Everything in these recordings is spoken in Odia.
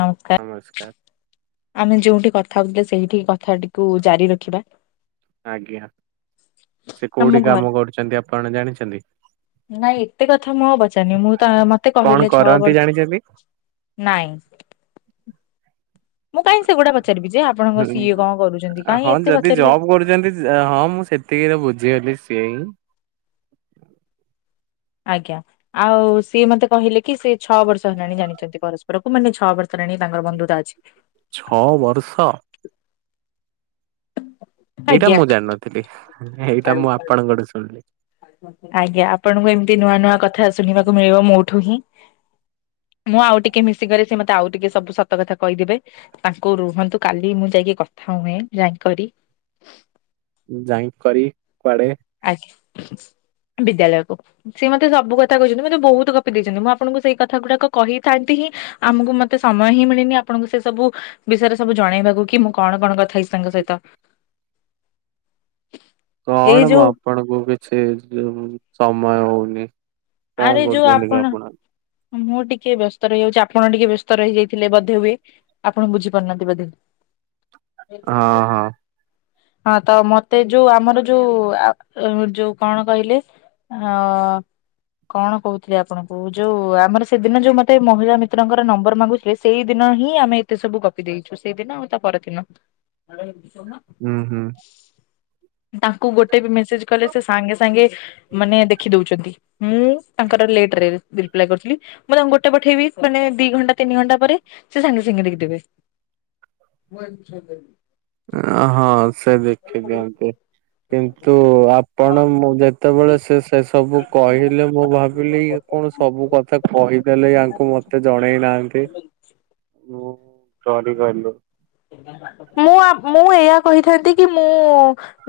ନମସ୍କାର ଆମେ ଯୋଉଠି କଥା ହଉଥିଲେ ସେଇଠି କଥାଟିକୁ ଜାରି ରଖିବା। ଆଜ୍ଞା ସେ ଆମ କୋଉଠି ଘରେ କାମ କରୁଛନ୍ତି ଆପଣ ଜାଣିଛନ୍ତି। ନାଇଁ ଏତେ କଥା ମୁଁ ଆଉ ପଚାରିନି ମୁଁ ତ ମତେ କଣ କହିଲେ ଛଅ କରନ୍ତି ବର୍ଷ। ଜାଣିଛନ୍ତି? ନାଇଁ। ମୁଁ କାହିଁ ସେଗୁଡା ପଚାରିବି ଯେ ଆପଣଙ୍କ ହୁଁ, ସିଏ କଣ କରୁଛନ୍ତି କାହିଁ ଏତେ ପଚାରିବି ମୁଁ। ଯେମତି ହଁ ମୁଁ ସେତିକି ତ ବୁଝିଗଲି ସିଏ ହିଁ। ଆଜ୍ଞା। ଆଉ ସିଏ ମତେ କହିଲେ କି ସେ ଛଅ ବର୍ଷ ହେଲାଣି ଜାଣିଛନ୍ତି ପରସ୍ପରକୁ ମାନେ ଛଅ ବର୍ଷ ହେଲାଣି ତାଙ୍କର ବନ୍ଧୁତା ଅଛି। ଛଅ ବର୍ଷ। ଏଇଟା ଆଜ୍ଞା। ମୁଁ ଜାଣିନଥିଲି ଏଇଟା ମୁଁ ଆପଣଙ୍କଠୁ ଶୁଣିଲି। ଆଜ୍ଞା ଆପଣଙ୍କୁ ଏମିତି ନୂଆ ନୂଆ କଥା ଶୁଣିବାକୁ ମିଳିବ ମୋଠୁ ହିଁ। ମୁଁ ଆଉ ଟିକେ ମିଶିଗଲେ ସେ ମତେ ଆଉ ଟିକେ ସବୁ ସତ କଥା କହିଦେବେ। ତାଙ୍କୁ ରୁହନ୍ତୁ କାଲି ମୁଁ ଯାଇକି କଥା ହୁଏ ଯାଇକରି। ଯାଇ କରି କୁଆଡେ। ଆଜ୍ଞା ବିଦ୍ୟାଳୟକୁ। ସିଏ ମତେ ସବୁକଥା କହିଛନ୍ତି ମୋତେ ବହୁତ ଗପି ଦେଇଛନ୍ତି ମୁଁ ଆପଣଙ୍କୁ ସେଇ କଥା ଗୁଡାକ କହିଥାନ୍ତି ହିଁ। ଆମକୁ ମତେ ସମୟ ହିଁ ମିଳିନି ଆପଣଙ୍କୁ ସେ ସବୁ। ବିଷୟରେ ସବୁ ଜଣେଇବାକୁ କି ମୁଁ କଣ କଣ କଥା ହେଇଛି ତାଙ୍କ ସହିତ। [inaudible] କଣ ମ ଯୋଉ ଆପଣଙ୍କୁ କିଛି ସମୟ ହଉନି। କଣ ଆରେ ଯୋଉ କରୁଛନ୍ତି କି ଆପଣ। ମୁଁ ଟିକେ ବ୍ୟସ୍ତ ରହିଯାଉଛି ଆପଣ ଟିକେ ବ୍ୟସ୍ତ ରହିଯାଇଥିଲେ ବଧେ ହୁଏ। ଆପଣ ବୁଝିପାରୁନାହାନ୍ତି ବୋଧେ। ହଁ ହଁ ହଁ ତ ମତେ ଯୋଉ ଆମର ଯୋଉ ଯୋଉ କଣ କହିଲେ। ହଁ। କଣ କହୁଥିଲି ଆପଣଙ୍କୁ ଯୋଉ ଆମର ସେଦିନ ଯୋଉ ମତେ ମହିଳା ମିତ୍ରଙ୍କର ନମ୍ବର ମାଗୁଥିଲେ। ସେଇ ଦିନ ହିଁ ଆମେ ଏତେ ସବୁ ଗପି ଦେଇଛୁ ସେଇଦିନ ଆଉ ତା ପରଦିନ। ହୁଁ ହୁଁ। ତାଙ୍କୁ ଗୋଟେ ବି ମେସେଜ୍ କଲେ ସେ ସାଙ୍ଗେ ସାଙ୍ଗେ ମାନେ ଦେଖି ଦଉଛନ୍ତି। ମୁଁ ତାଙ୍କର ଲେଟରେ ରିପ୍ଲାଏ କରିଥିଲି ମୁଁ ତାଙ୍କୁ ଗୋଟେ ପଠେଇବି ମାନେ ଦି ଘଣ୍ଟା ତିନି ଘଣ୍ଟା ପରେ। ସେ ସାଙ୍ଗେ ସାଙ୍ଗେ ଦେଖିଦେବେ। ଅ ହଁ ସେ ଦେଖି ଦିଅନ୍ତି। କିନ୍ତୁ ଆପଣ ମୁଁ ଯେତେବେଳେ ସେ ସେ ସବୁ କହିଲେ ମୁଁ ଭାବିଲି କି। କଣ ସବୁ କଥା କହିଦେଲେ ୟାଙ୍କୁ ମତେ ଜଣେଇନାହାନ୍ତି। ବଞ୍ଚ ସରି କହିଲୁ। ମୁଁ ମୁଁ ଏହା କହିଥାନ୍ତି କି ମୁଁ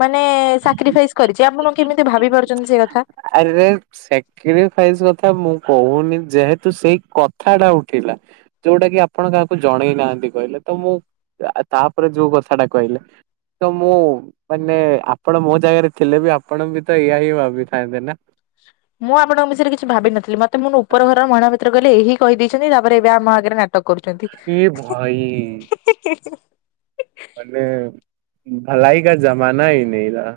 ମାନେ ସାକ୍ରିଫାଇସ୍ କରିଛି ଆପଣ କେମିତି ଭାବି ପାରୁଛନ୍ତି ସେ କଥା। ଆରେରେ ସେକ୍ରିଫାଇସ କଥା ମୁଁ କହୁନି ଯେହେତୁ ସେଇ କଥା ଟା ଉଠିଲା। ଯୋଉଟା କି ଆପଣ କାହାକୁ ଜଣେଇ ନାହାନ୍ତି କହିଲେ ତ ମୁଁ ତାପରେ ଯୋଉ କଥାଟା କହିଲେ ତ ମୁଁ ମାନେ ଆପଣ ମୋ ଜାଗାରେ ଥିଲେ ବି ଆପଣ ବି ତ ଇଆ ହିଁ ଭାବି [unintelligible] ନା [inaudible] ମୁଁ ଆପଣଙ୍କ ବିଷୟରେ କିଛି ଭାବିିନଥିଲି ମତେ ମୁଁ ଉପର ଘରମହିଳା ମିତ୍ର କହିଲେ ଏହି କହିଦେଇଛନ୍ତି ତାପରେ ଏବେ ଆମ ଆଗରେ ନା ଟକ କରୁଛନ୍ତି। ଏ ଭାଇ [unintelligible] ମାନେ ଭଲାଇ କା ଜମାନା ଇ ନାଇଇରା।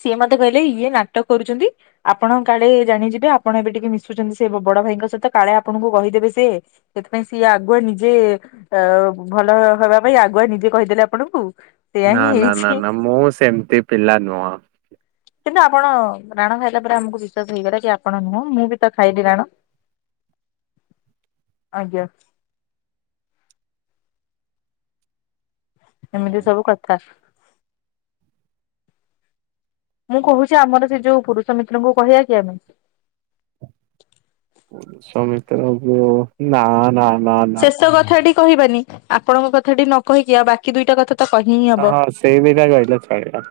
ସିଏ ମତେ କହିଲେ ଇଏ ନାଟକ କରୁଛନ୍ତି। ଆପଣ କାଳେ ଜାଣିଯିବେ ଆପଣ ଏବେ ଟିକେ ମିଶୁଛନ୍ତି ସେ ବଡ ଭାଇଙ୍କ ସହିତ କାଳେ ଆପଣଙ୍କୁ କହିଦେବେ ସେ ସେଥିପାଇଁ ସିଏ ଆଗୁଆ ନିଜେ ଅ ଭଲ ହବା ପାଇଁ ଆଗୁଆ ନିଜେ କହିଦେଲେ ଆପଣଙ୍କୁ ସେଇୟା ନା ହିଁ ନା ନା ହେଇଛି ନା ମୁଁ ସେମିତି ପିଲା ନୁହଁ। କିନ୍ତୁ ଆପଣ ରାଣ ଖାଇଲା ପରେ ଆମକୁ ବିଶ୍ଵାସ ହେଇଗଲା କି ଆପଣ ନୁହଁ ମୁଁ ବି ତ ଖାଇଲି ରାଣ। ଆଜ୍ଞା। ଏମିତି ସବୁ କଥା। ମୁଁ କହୁଛି ଆମର ସେ ଯୋଉ ପୁରୁଷ ମିତ୍ରଙ୍କୁ କହିବା କି ଆମେ। ପୁରୁଷ ମିତ୍ରକୁ ନା ନା ନା ନା। କଥା କହିବାନି ଆପଣଙ୍କ କଥାଟି ନ କହିକି ଆଉ ବାକି ଦୁଇଟା କଥା ତ କହି ହିଁ ହବ। ହଁ ସେଇ ଦିଟା କହିଲେ ଚଳିବ।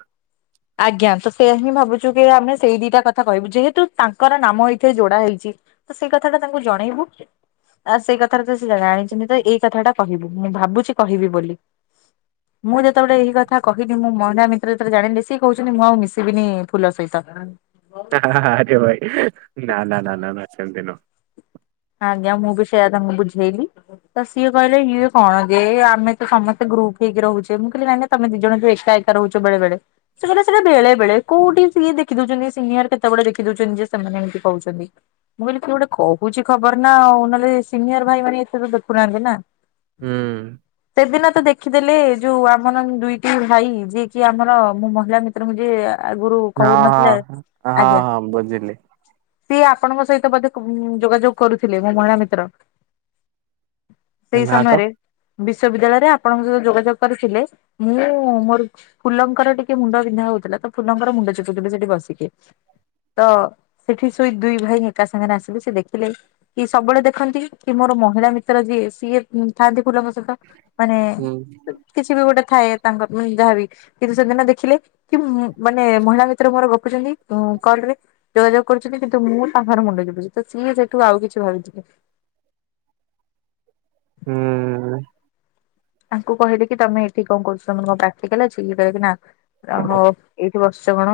ଆଜ୍ଞା ତ ସେୟା ହିଁ ଭାବୁଛୁ କି ଆମେ ସେଇ ଦିଟା କଥା କହିବୁ ଯେହେତୁ ତାଙ୍କର ନାମ ଏଇଥିରେ ଯୋଡା ହେଇଛି। ସେଇ କଥାଟା ତାଙ୍କୁ ଜଣେଇବୁ। ଆ ସେଇ କଥାଟା ତ ସେ ଜାଣିଛନ୍ତି ତ ଏଇ କଥାଟା କହିବୁ ମୁଁ ଭାବୁଛି କହିବି ବୋଲି। ମୁଁ ଯେତେବେଳେ ଏଇ କଥା କହିଲି ମୁଁ ମହିଳା ମିତ୍ର ଯେତେବେଳେ ଜାଣିଲେ ସି କହୁଛନ୍ତି ମୁଁ ଆଉ ମିଶିବିନି ଫୁଲ ସହିତ। ଆରେ ଭାଇ ନା, ନା, ନା, ନା, ସେମିତି ନୁହଁ। ଆଜ୍ଞା ମୁଁ ବି ସେୟା ତାଙ୍କୁ ବୁଝେଇଲି। ତ ସିଏ କହିଲେ ଇଏ କଣ ଯେ ଆମେ ତ ସମସ୍ତେ ଗ୍ରୁପ ହେଇକି ରହୁଛେ ମୁଁ କହିଲି ନା ତମେ ଦିଇଜଣ ଯଉ ଏକା ରହୁଛ ବେଳେ ବେଳେ। ସେମାନେ ସେଟା ବେଳେ ବେଳେ କୋଉଠି ସିଏ ଦେଖି ଦଉଛନ୍ତି ସିନିୟର କେତେବେଳେ ଦେଖି ଦଉଛନ୍ତି ଯେ ସେମାନେ ଏମିତି କହୁଛନ୍ତି। ମୁଁ କହିଲି କି ଗୋଟେ କହୁଛି ଖବର ନା ଆଉ ନହେଲେ ସିନିୟର ଭାଇ ମାନେ ଏତେ ତ ଦେଖୁନାହାନ୍ତି ନା। ହୁଁ। ସେ ଦିନ ତ ଦେଖିଦେଲେ ଯୋଉ ଆମର ଦୁଇଟି ଭାଇ ଯିଏ କି ଆମର ମୋ ମହିଳା ମିତ୍ରଙ୍କୁ ଯିଏ ଆଗୁରୁ ହଁ କହୁନଥିଲେ ହଁ ହଁ ଆଜ୍ଞା। ହଁ ବୁଝିଲି ସିଏ ଆପଣଙ୍କ ସହିତ ବୋଧେ ଯୋଗାଯୋଗ କରୁଥିଲେ ମୋ ମହିଳା ମିତ୍ର। ସେଇ ନା ତ। ସମୟରେ ବିଶ୍ବିଦ୍ୟାଳୟରେ ଆପଣଙ୍କ ସହିତ ଯୋଗାଯୋଗ କରିଥିଲେ ମୁଁ ମୋର ଫୁଲଙ୍କର ଟିକେ ମୁଣ୍ଡ ବିନ୍ଧା ହଉଥିଲା ତ ଫୁଲଙ୍କର ମୁଣ୍ଡ ଚିପୁଥିଲି ସେଠି ବସିକି। ତ ସେଠି ଶୋଇ ଦୁଇ ଭାଇ ଏକା ସାଙ୍ଗରେ ଆସିଲେ ସେ ଦେଖିଲେ କି ସବୁବେଳେ ଦେଖନ୍ତି କି ମୋର ମହିଳା ମିତ୍ର ଯିଏ ସିଏ ଥାଆନ୍ତି ଫୁଲଙ୍କ ସହିତ। ମାନେ ହୁଁ କିଛି ବି ଗୋଟେ ଥାଏ ତାଙ୍କ ଯାହା ବି। କିନ୍ତୁ ସେଦିନ ଦେଖିଲେ କି ମାନେ ମହିଳା ମିତ୍ର ମୋର ଗପୁଛନ୍ତି କଲରେ ଯୋଗାଯୋଗ କରୁଛନ୍ତି କିନ୍ତୁ ମୁଁ ତାଙ୍କର ମୁଣ୍ଡ ଚିପୁଛି ତ ସିଏ ସେଇଠୁ ଆଉ କିଛି ଭାବିଦେଲେ। ହୁଁ। ତାଙ୍କୁ କହିଲେ କି ତମେ ଏଠି କଣ କରୁଛ, ତମର ପ୍ରାକ୍ଟିକାଲ ଅଛି କି ସେ କହିଲା ନା, ହୋ। ଏଇଠି ବର୍ଷେ କଣ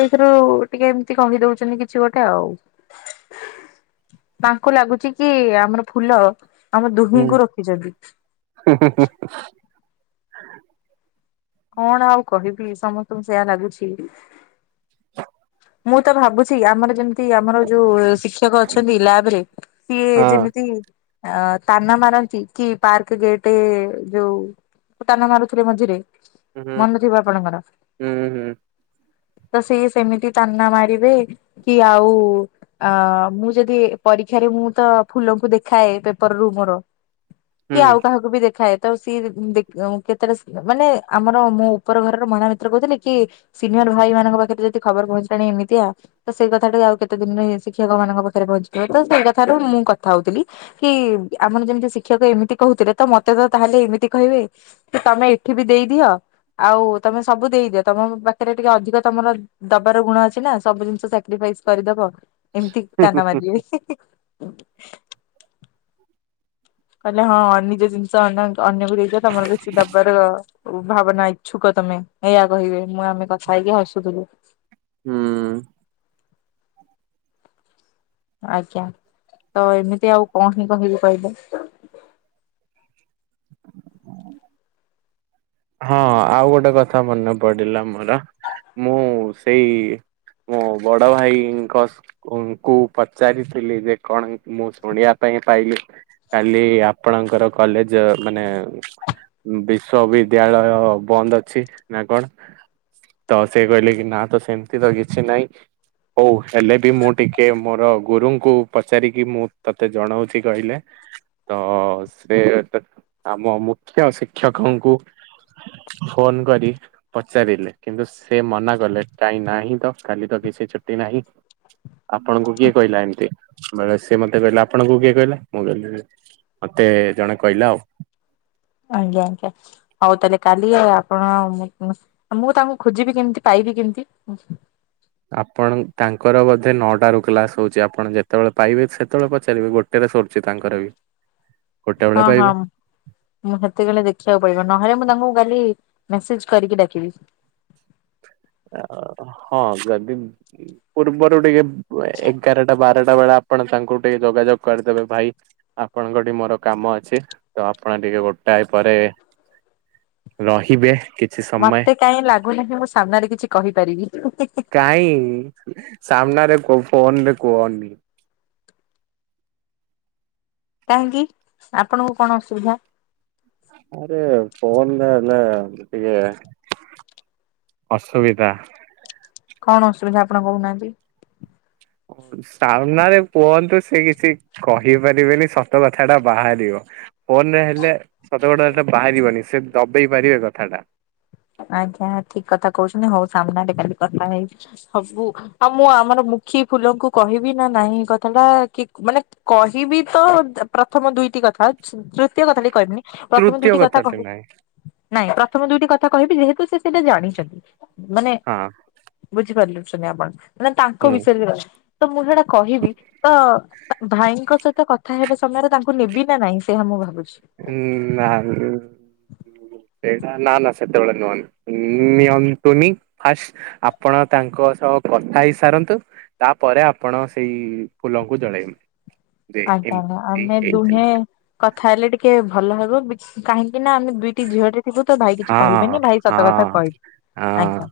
ଏଇଥିରୁ ଟିକେ ଏମିତି କହି ଦଉଚନ୍ତି କିଛି ଗୋଟେ ଆଉ। ତାଙ୍କୁ ଲାଗୁଛି କି ଆମର ଫୁଲ ଆମ ହୁଁ ଦୁହିଁଙ୍କୁ ରଖିଚନ୍ତି। [inaudible] କଣ ଆଉ କହିବି ସମସ୍ତଙ୍କୁ ସେୟା ଲାଗୁଚି। ମୁଁ ତ ଭାବୁଚି ଆମର ଯେମିତ ଆମର ଯୋଉ ଶିକ୍ଷକ ଅଛନ୍ତି ଲ୍ୟାବ ରେ ସିଏ ହଁ। ଯେମିତି ଅ ତାନା ମାରନ୍ତି କି ପାର୍କ ଗେଟ ଯୋଉ ତାନା ମାରୁଥିଲେ ମଝିରେ ହୁଁ ମନେଥିବ ଆପଣଙ୍କର। ହୁଁ ତ ସିଏ ସେମିତି ତାନା ମାରିବେ କି ଆଉ ଅ ମୁଁ ଯଦି ପରୀକ୍ଷାରେ ମୁଁ ତ ଫୁଲଙ୍କୁ ଦେଖାଏ ପେପର ରୁ ମୋର। ହୁଁ କି ଆଉ କାହାକୁ ବି ଦେଖାଏ। ତ ସିଏକେ କେତେବେଳେ ମାନେ ଆମର ମୋ ଉପର ଘରର ମହିଳା ମିତ୍ର କହୁଥିଲେ କି ସିନିୟର ଭାଇ ମାନଙ୍କ ପାଖରେ ଯଦି ଖବର ପହଞ୍ଚିଲାଣି ଏମିତିଆ ତ ସେଇ କଥା ଟା ଆଉ କେତେ ଦିନରେ ଶିକ୍ଷକ ମାନଙ୍କ ପାଖରେ ପହଞ୍ଚିଯିବ ତ ସେଇ କଥାରୁ ମୁଁ କଥା ହଉଥିଲି। କି ଆମର ଯେମିତି ଶିକ୍ଷକ ଏମିତି କହୁଥିଲେ ତ ମତେ ତ ତାହେଲେ ଏମିତି କହିବେ। କି ତମେ ଏଠି ବି ଦେଇଦିଅ। ଆଉ ତମେ ସବୁ ଦେଇଦିଅ ତମ ପାଖରେ ଟିକେ ଅଧିକ ତମର ଦବା ର ଗୁଣ ଅଛି ନା ସବୁ ଜିନିଷ ସାକ୍ରିଫାଇସ କରିଦବ ଏମିତି ହୁଁ ତାନା ମାରିବେ। [inaudible] କହିଲେ ହଁ ନିଜ ଜିନିଷ ଅନ୍ୟକୁ ଦେଇଦିଅ ତମର କିଛି ଦେବାର ଭାବନା ଇଚ୍ଛୁକ ତମେ ଏଇଆ କହିବେ ମୁଁ ଆମେ କଥା ହେଇକି ହସୁଥିଲୁ। ହୁଁ। ଆଜ୍ଞା ତ ଏମିତି ଆଉ କଣ ହିଁ କହିବି କହିଲେ। ହଁ ଆଉ ଗୋଟେ କଥା ମନେ ପଡିଲା ମୋର ମୁଁ ସେଇ ମୋ ବଡ ଭାଇଙ୍କ ଙ୍କୁ ପଚାରିଥିଲି ଯେ କଣ ମୁଁ ଶୁଣିବା ପାଇଁ ପାଇଲି କାଲି ଆପଣଙ୍କର କଲେଜ ମାନେ ଅ ବିଶ୍ୱବିଦ ବିଦ୍ୟାଳୟ ବନ୍ଦ ଅଛି ନାକଣ? ତ ସେ କହିଲେ କି ନା ତ ସେମିତି ତ କିଛି ନାହିଁ। ହଉ ହେଲେ ବି ମୁଁ ଟିକେ ମୋର ଗୁରୁଙ୍କୁ ପଚାରିକି ମୁଁ ତତେ ଜଣଉଚି କହିଲେ। ତ ସେ ଆମ ମୁଖ୍ୟ ଶିକ୍ଷକଙ୍କୁ ଫୋନ କରି ପଚାରିଲେ କିନ୍ତୁ ସେ ମନା କଲେ କାଇ ନାହିଁ ତ କାଲି ତ କିଛି ଛୁଟି ନାହିଁ। [inaudible] ଆପଣଙ୍କୁ କିଏ କହିଲା ଏମିତି, ବଲେ ସିଏ ମତେ କହିଲା ଆପଣଙ୍କୁ କିଏ କହିଲା? ମୁଁ କହିଲି ମତେ ଜଣେ କହିଲା ଆଉ। ଆଜ୍ଞା ଆଜ୍ଞା। ହଉ ତାହେଲେ କାଲି ଆପଣ ମୁଁ ଆ ମୁଁ ତାଙ୍କୁ ଖୋଜିବି କେମିତି ପାଇବି କେମିତି? ଆପଣ ତାଙ୍କର ବୋଧେ ନଅଟା ରୁ କ୍ଲାସ ହଉଚି ଆପଣ ଯେତେବେଳେ ପାଇବେ ସେତେବେଳେ ପଚାରିବେ। ଗୋଟ ଟେବେଳେ ସରୁଚି ତାଙ୍କର ବି। ଗୋଟେ ବେଳେ ହଁ ପାଇବେ। ହଁ। ମୁଁ ସେତେକଳେ ଦେଖିବାକୁ ପଡିବ ନହେଲେ ମୁଁ ତାଙ୍କୁ କାଲି ମେସେଜ କରିକି ଡାକିବି। ହଁ ଯଦି ପୂର୍ବରୁ ଟିକେ ଏଗାରଟା ବାରଟା ବେଳେ ଆପଣ ତାଙ୍କୁ ଟିକେ ଯୋଗାଯୋଗ କରିଦେବେ ଭାଇ ଆପଣଙ୍କଠିକି ମୋର କାମ ଅଛି ତ ଆପଣ ଟିକେ ଗୋଟାଏ ପରେ ରହିବେ କି ମତେ କାହିଁ ଲାଗୁନାହିଁ ମୁଁ ସାମ୍ନାରେ କିଛି କହିପାରିବି। କାଇଁ ସାମ୍ନାରେ କୁହ ଫୋନରେ କୁହନି। କାହିଁକି ଆପଣଙ୍କୁ କଣ ଅସୁବିଧା? ଆରେ ଫୋନରେ ଏବେ ଟିକେ ଅସୁବିଧା। କଣ ଅସୁବିଧା ଆପଣ କହୁନାହାନ୍ତି। ହ [inaudible] ସାମ୍ନାରେ କୁହନ୍ତୁ ସେ ସେଇଛି କହିପାରିବେନି ସତ କଥା ଟା ବାହାରିବ। ଫୋନ ରେ ହେଲେ ସତ କଥାଟା ବାହାରିବନି ସେ ଦବେଇ ପାରିବେ କଥାଟା। ଆଜ୍ଞା ଠିକ କଥା କହୁଛନ୍ତି ହଉ ସାମ୍ନାାରେେ ଖାଲି କଥା ହେଇ ହବୁ ଆଉ ମୁଁ ଆମର ମୁଖୀ ଫୁଲଙ୍କୁ କହିବି ନା ନାଇଁ କଥା ଟା କି ମାନେ କହିବି ତ ପ୍ରଥମ ଦୁଇଟି କଥା ତୃତୀୟ କଥା ଟି କହିବିନି। ପ୍ରଥମେ ତୃତୀୟ ଦୁଇଟି କଥା କଥାଟି କହେ ନାହିଁ ନାଇଁ ପ୍ରଥମ ଦୁଇଟି କଥା କହିବି ଯେହେତୁ ସେ ସେଇଟା ଜାଣିଛନ୍ତି ମାନେ ହଁ ବୁଝିପାରିଲୁ ସୁନି ଆପଣ ମେ ତାଙ୍କ ହୁଁ ବିଷୟରେ ତ ମୁଁ ସେଇଟା କହିବି ତ ଭାଇଙ୍କ ସହିତ କଥା କଥା ହେବା ସମୟରେ ତାଙ୍କୁ ନେବି ନା ନାଇଁ ସେ ମୁଁ ଭାବୁଛି। ହୁଁ ବା ସେଇଟା ନା ନା ସେତେବେଳେ ନୁହନ ନିଅନ୍ତୁନି ଫାଷ୍ଟ ଆପଣ ତାଙ୍କ ସହ କଥା ହେଇ ସାରନ୍ତୁ ତାପରେ ଆପଣ ସେଇ ଫୁଲଙ୍କୁ ଜଳେଇବେ ଯେ ଆଜ୍ଞା ଆ୍ା ଏମିତି ଆମେ ହେଇଥିଲା ଦୁହେଁ କଥା ହେଲେ ଟିକେ ଭଲ ହବ କାହିଁକି ନା ଆମେ ଦୁଇଟି ଝିଅଟେ ଥିବ ତ ଭାଇ ହଁ କିଛି କହିବେନି ଭାଇ ହଁ ସତ ହଁ। କଥା କହିବି ହଁ ଆଜ୍ଞା।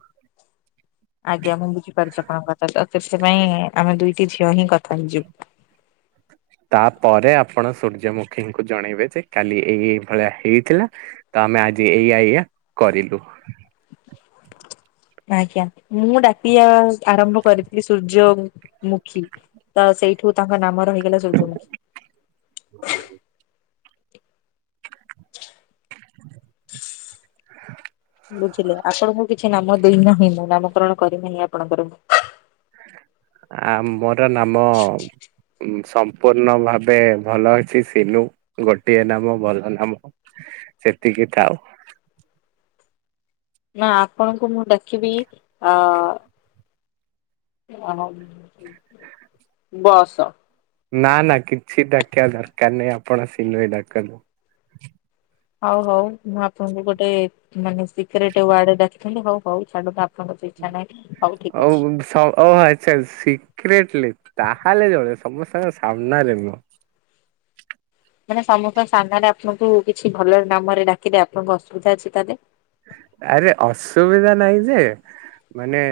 ଆଜ୍ଞା ମୁଁ ବୁଝିପାରୁଛି ଆପଣଙ୍କ କଥା ସେଥିପାଇଁ ଆମେ ଦୁଇଟି ଝିଅ ହିଁ କଥା ହେଇଯୁ। ତାପରେ ଆପଣ ସୂର୍ଯ୍ୟମୁଖୀଙ୍କୁ ଜଣେଇବେ ଯେ କାଲି ଏଇ ଏଇ ଭଳିଆ ହେଇଥିଲା। ତ ଆମେ ଆଜି ଏଇଆା ଏଇଆ କରିଲୁ। ଆଜ୍ଞା ମୁଁ ଡାକିଆ ଆରମ୍ଭ କରିଥିଲି ସୂର୍ଯ୍ୟ ମୁଖୀ। ତ ସେଇଠୁ ତାଙ୍କ ନାମ ରହିଗଲା ସୂର୍ଯ୍ୟମୁଖୀ। ଭ [inaudible] ବୁଝିଲେ, ଆପଣଙ୍କୁ କିଛି ନାମ ଦିନ ହିଁ ମୁଁ ନାମକରଣ କରିବେନି ଆପଣଙ୍କର। ଆ ମୋର ନାମ ସମ୍ପୂର୍ଣ୍ଣ ଭାବେ ଭଲ ଅଛି ସିଲୁ। ଗୋଟିଏ ନାମ, ଭଲ ନାମ ସେତିକି ଥାଉ। ନା, ଆପଣଙ୍କୁ ମୁଁ ଡାକିବି ଅ ଅହ ବସ। ନା ନା କିଛି ଡାକିବା ଦରକାର ନାହିଁ ଆପଣ ସିନୁହିଁ ଡାକନ୍ତୁ। ହଉ ହଉ ମୁଁ ଆପଣଙ୍କୁ ଗୋଟେ ମାନେ ସିକ୍ରେଟ ୱାର୍ଡରେ ଡାକିଥାନ୍ତି ହଉ ହଉ ଛାଡନ୍ତୁ ଆପଣ ହୋଉ [inaudible] ସିକ୍ରେଟଲି ତାହେଲେ ଚଳିବ ସମସ୍ତଙ୍କ ସାମ୍ନାରେ ନୁହଁ। ମାନେ ସମସ୍ତଙ୍କ ସାମ୍ନାରେ ଆପଣଙ୍କୁ କିଛି ଭଲ ନାମରେ ଡାକିଲେ ଆପଣଙ୍କୁ ଅସୁବିଧା ଅଛି ତା ଦେଲେ। ଆରେ ଅସୁବିଧା ନାହିଁ ଯେ ମାନେ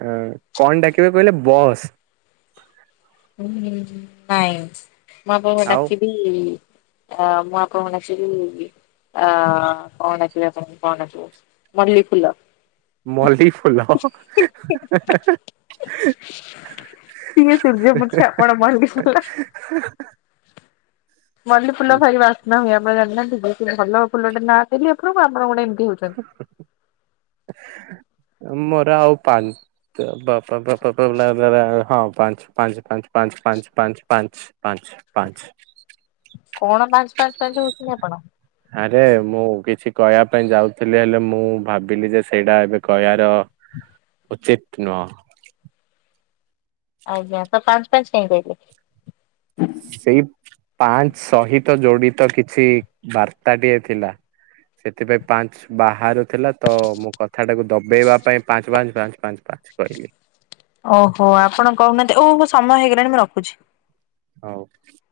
ଅ କଣ ଡାକିବେ କହିଲେ ବସ୍! ହୁଁ ହଁ ନାଇଁ ମୁଁ ଆପଣଙ୍କୁ ଆଉ ଡାକିବି, ଅ ମୁଁ ଆପଣଙ୍କୁ ଡାକିବି କଣ ଡାକିବି ଆପଣଙ୍କୁ କଣ ଡାକିବି। ମଲ୍ଲି ଫୁଲ। ମଲ୍ଲି ଫୁଲ ହା ହା ହା ସିଏ ସୂର୍ଯ୍ୟମୁଖୀ ଆପଣ ମଲ୍ଲି ଫୁଲ। ମଲ୍ଲି ଫୁଲ ଖାଲି ବାସ୍ନା ହୁଏ ଆପଣ ଜାଣନାହାନ୍ତିି ଭଲ ଫୁଲଟା ନାଁ ଦେଲି ଆପଣଙ୍କୁ ଆପଣ ଗୋଟ ଏମିତି ହଉଛନ୍ତି। ମୋର ଆଉ ପାଞ୍ଚ ବାପ ପପ ପପବେ ବଲା ଦ୍ୱାରାଉ [inaudible] ହଁ ପାଞ୍ଚ ପାଞ୍ଚ ପାଞ୍ଚ ପାଞ୍ଚ ପାଞ୍ଚ ପାଞ୍ଚ ପାଞ୍ଚ ପାଞ୍ଚ ପାଞ୍ଚ କଣ ପାଞ୍ଚ ପାଞ୍ଚ ପାଞ୍ଚ ହୋଉଛନ୍ତି ଆପଣ? ଆରେ ମୁଁ କିଛି କହିଆ ପାଇଁ ଯାଉଥିଲି, ହେଲେ ମୁଁ ଭାବିଲି ଯେ ସେଇଟା ଏବେ କହିଆର ହୁଁ ଉଚିତ୍ ନୁ [inaudible] ସେହି ପାଞ୍ଚ୍ ସହିତ ଯୋଡ଼ିତ କିଛି ବାର୍ତ୍ତା ଟିଏ ଥିଲା। ସେଥିରେ ପାଞ୍ଚ୍ ବାହାରୁ ଥିଲା ତ ମୁଁ କଥାଟାକୁ ଦବେଇବା ପାଇଁ, ପାଞ୍ଚ୍ ପାଞ୍ଚ୍ ପାଞ୍ଚ୍ କହିଲି। ଓହୋ, ଆପଣ କହୁନାହାନ୍ତି? ଓ ମୋ ସମୟ ହେଇଗଲାଣି ମୁଁ ରଖୁଛି। [inaudible]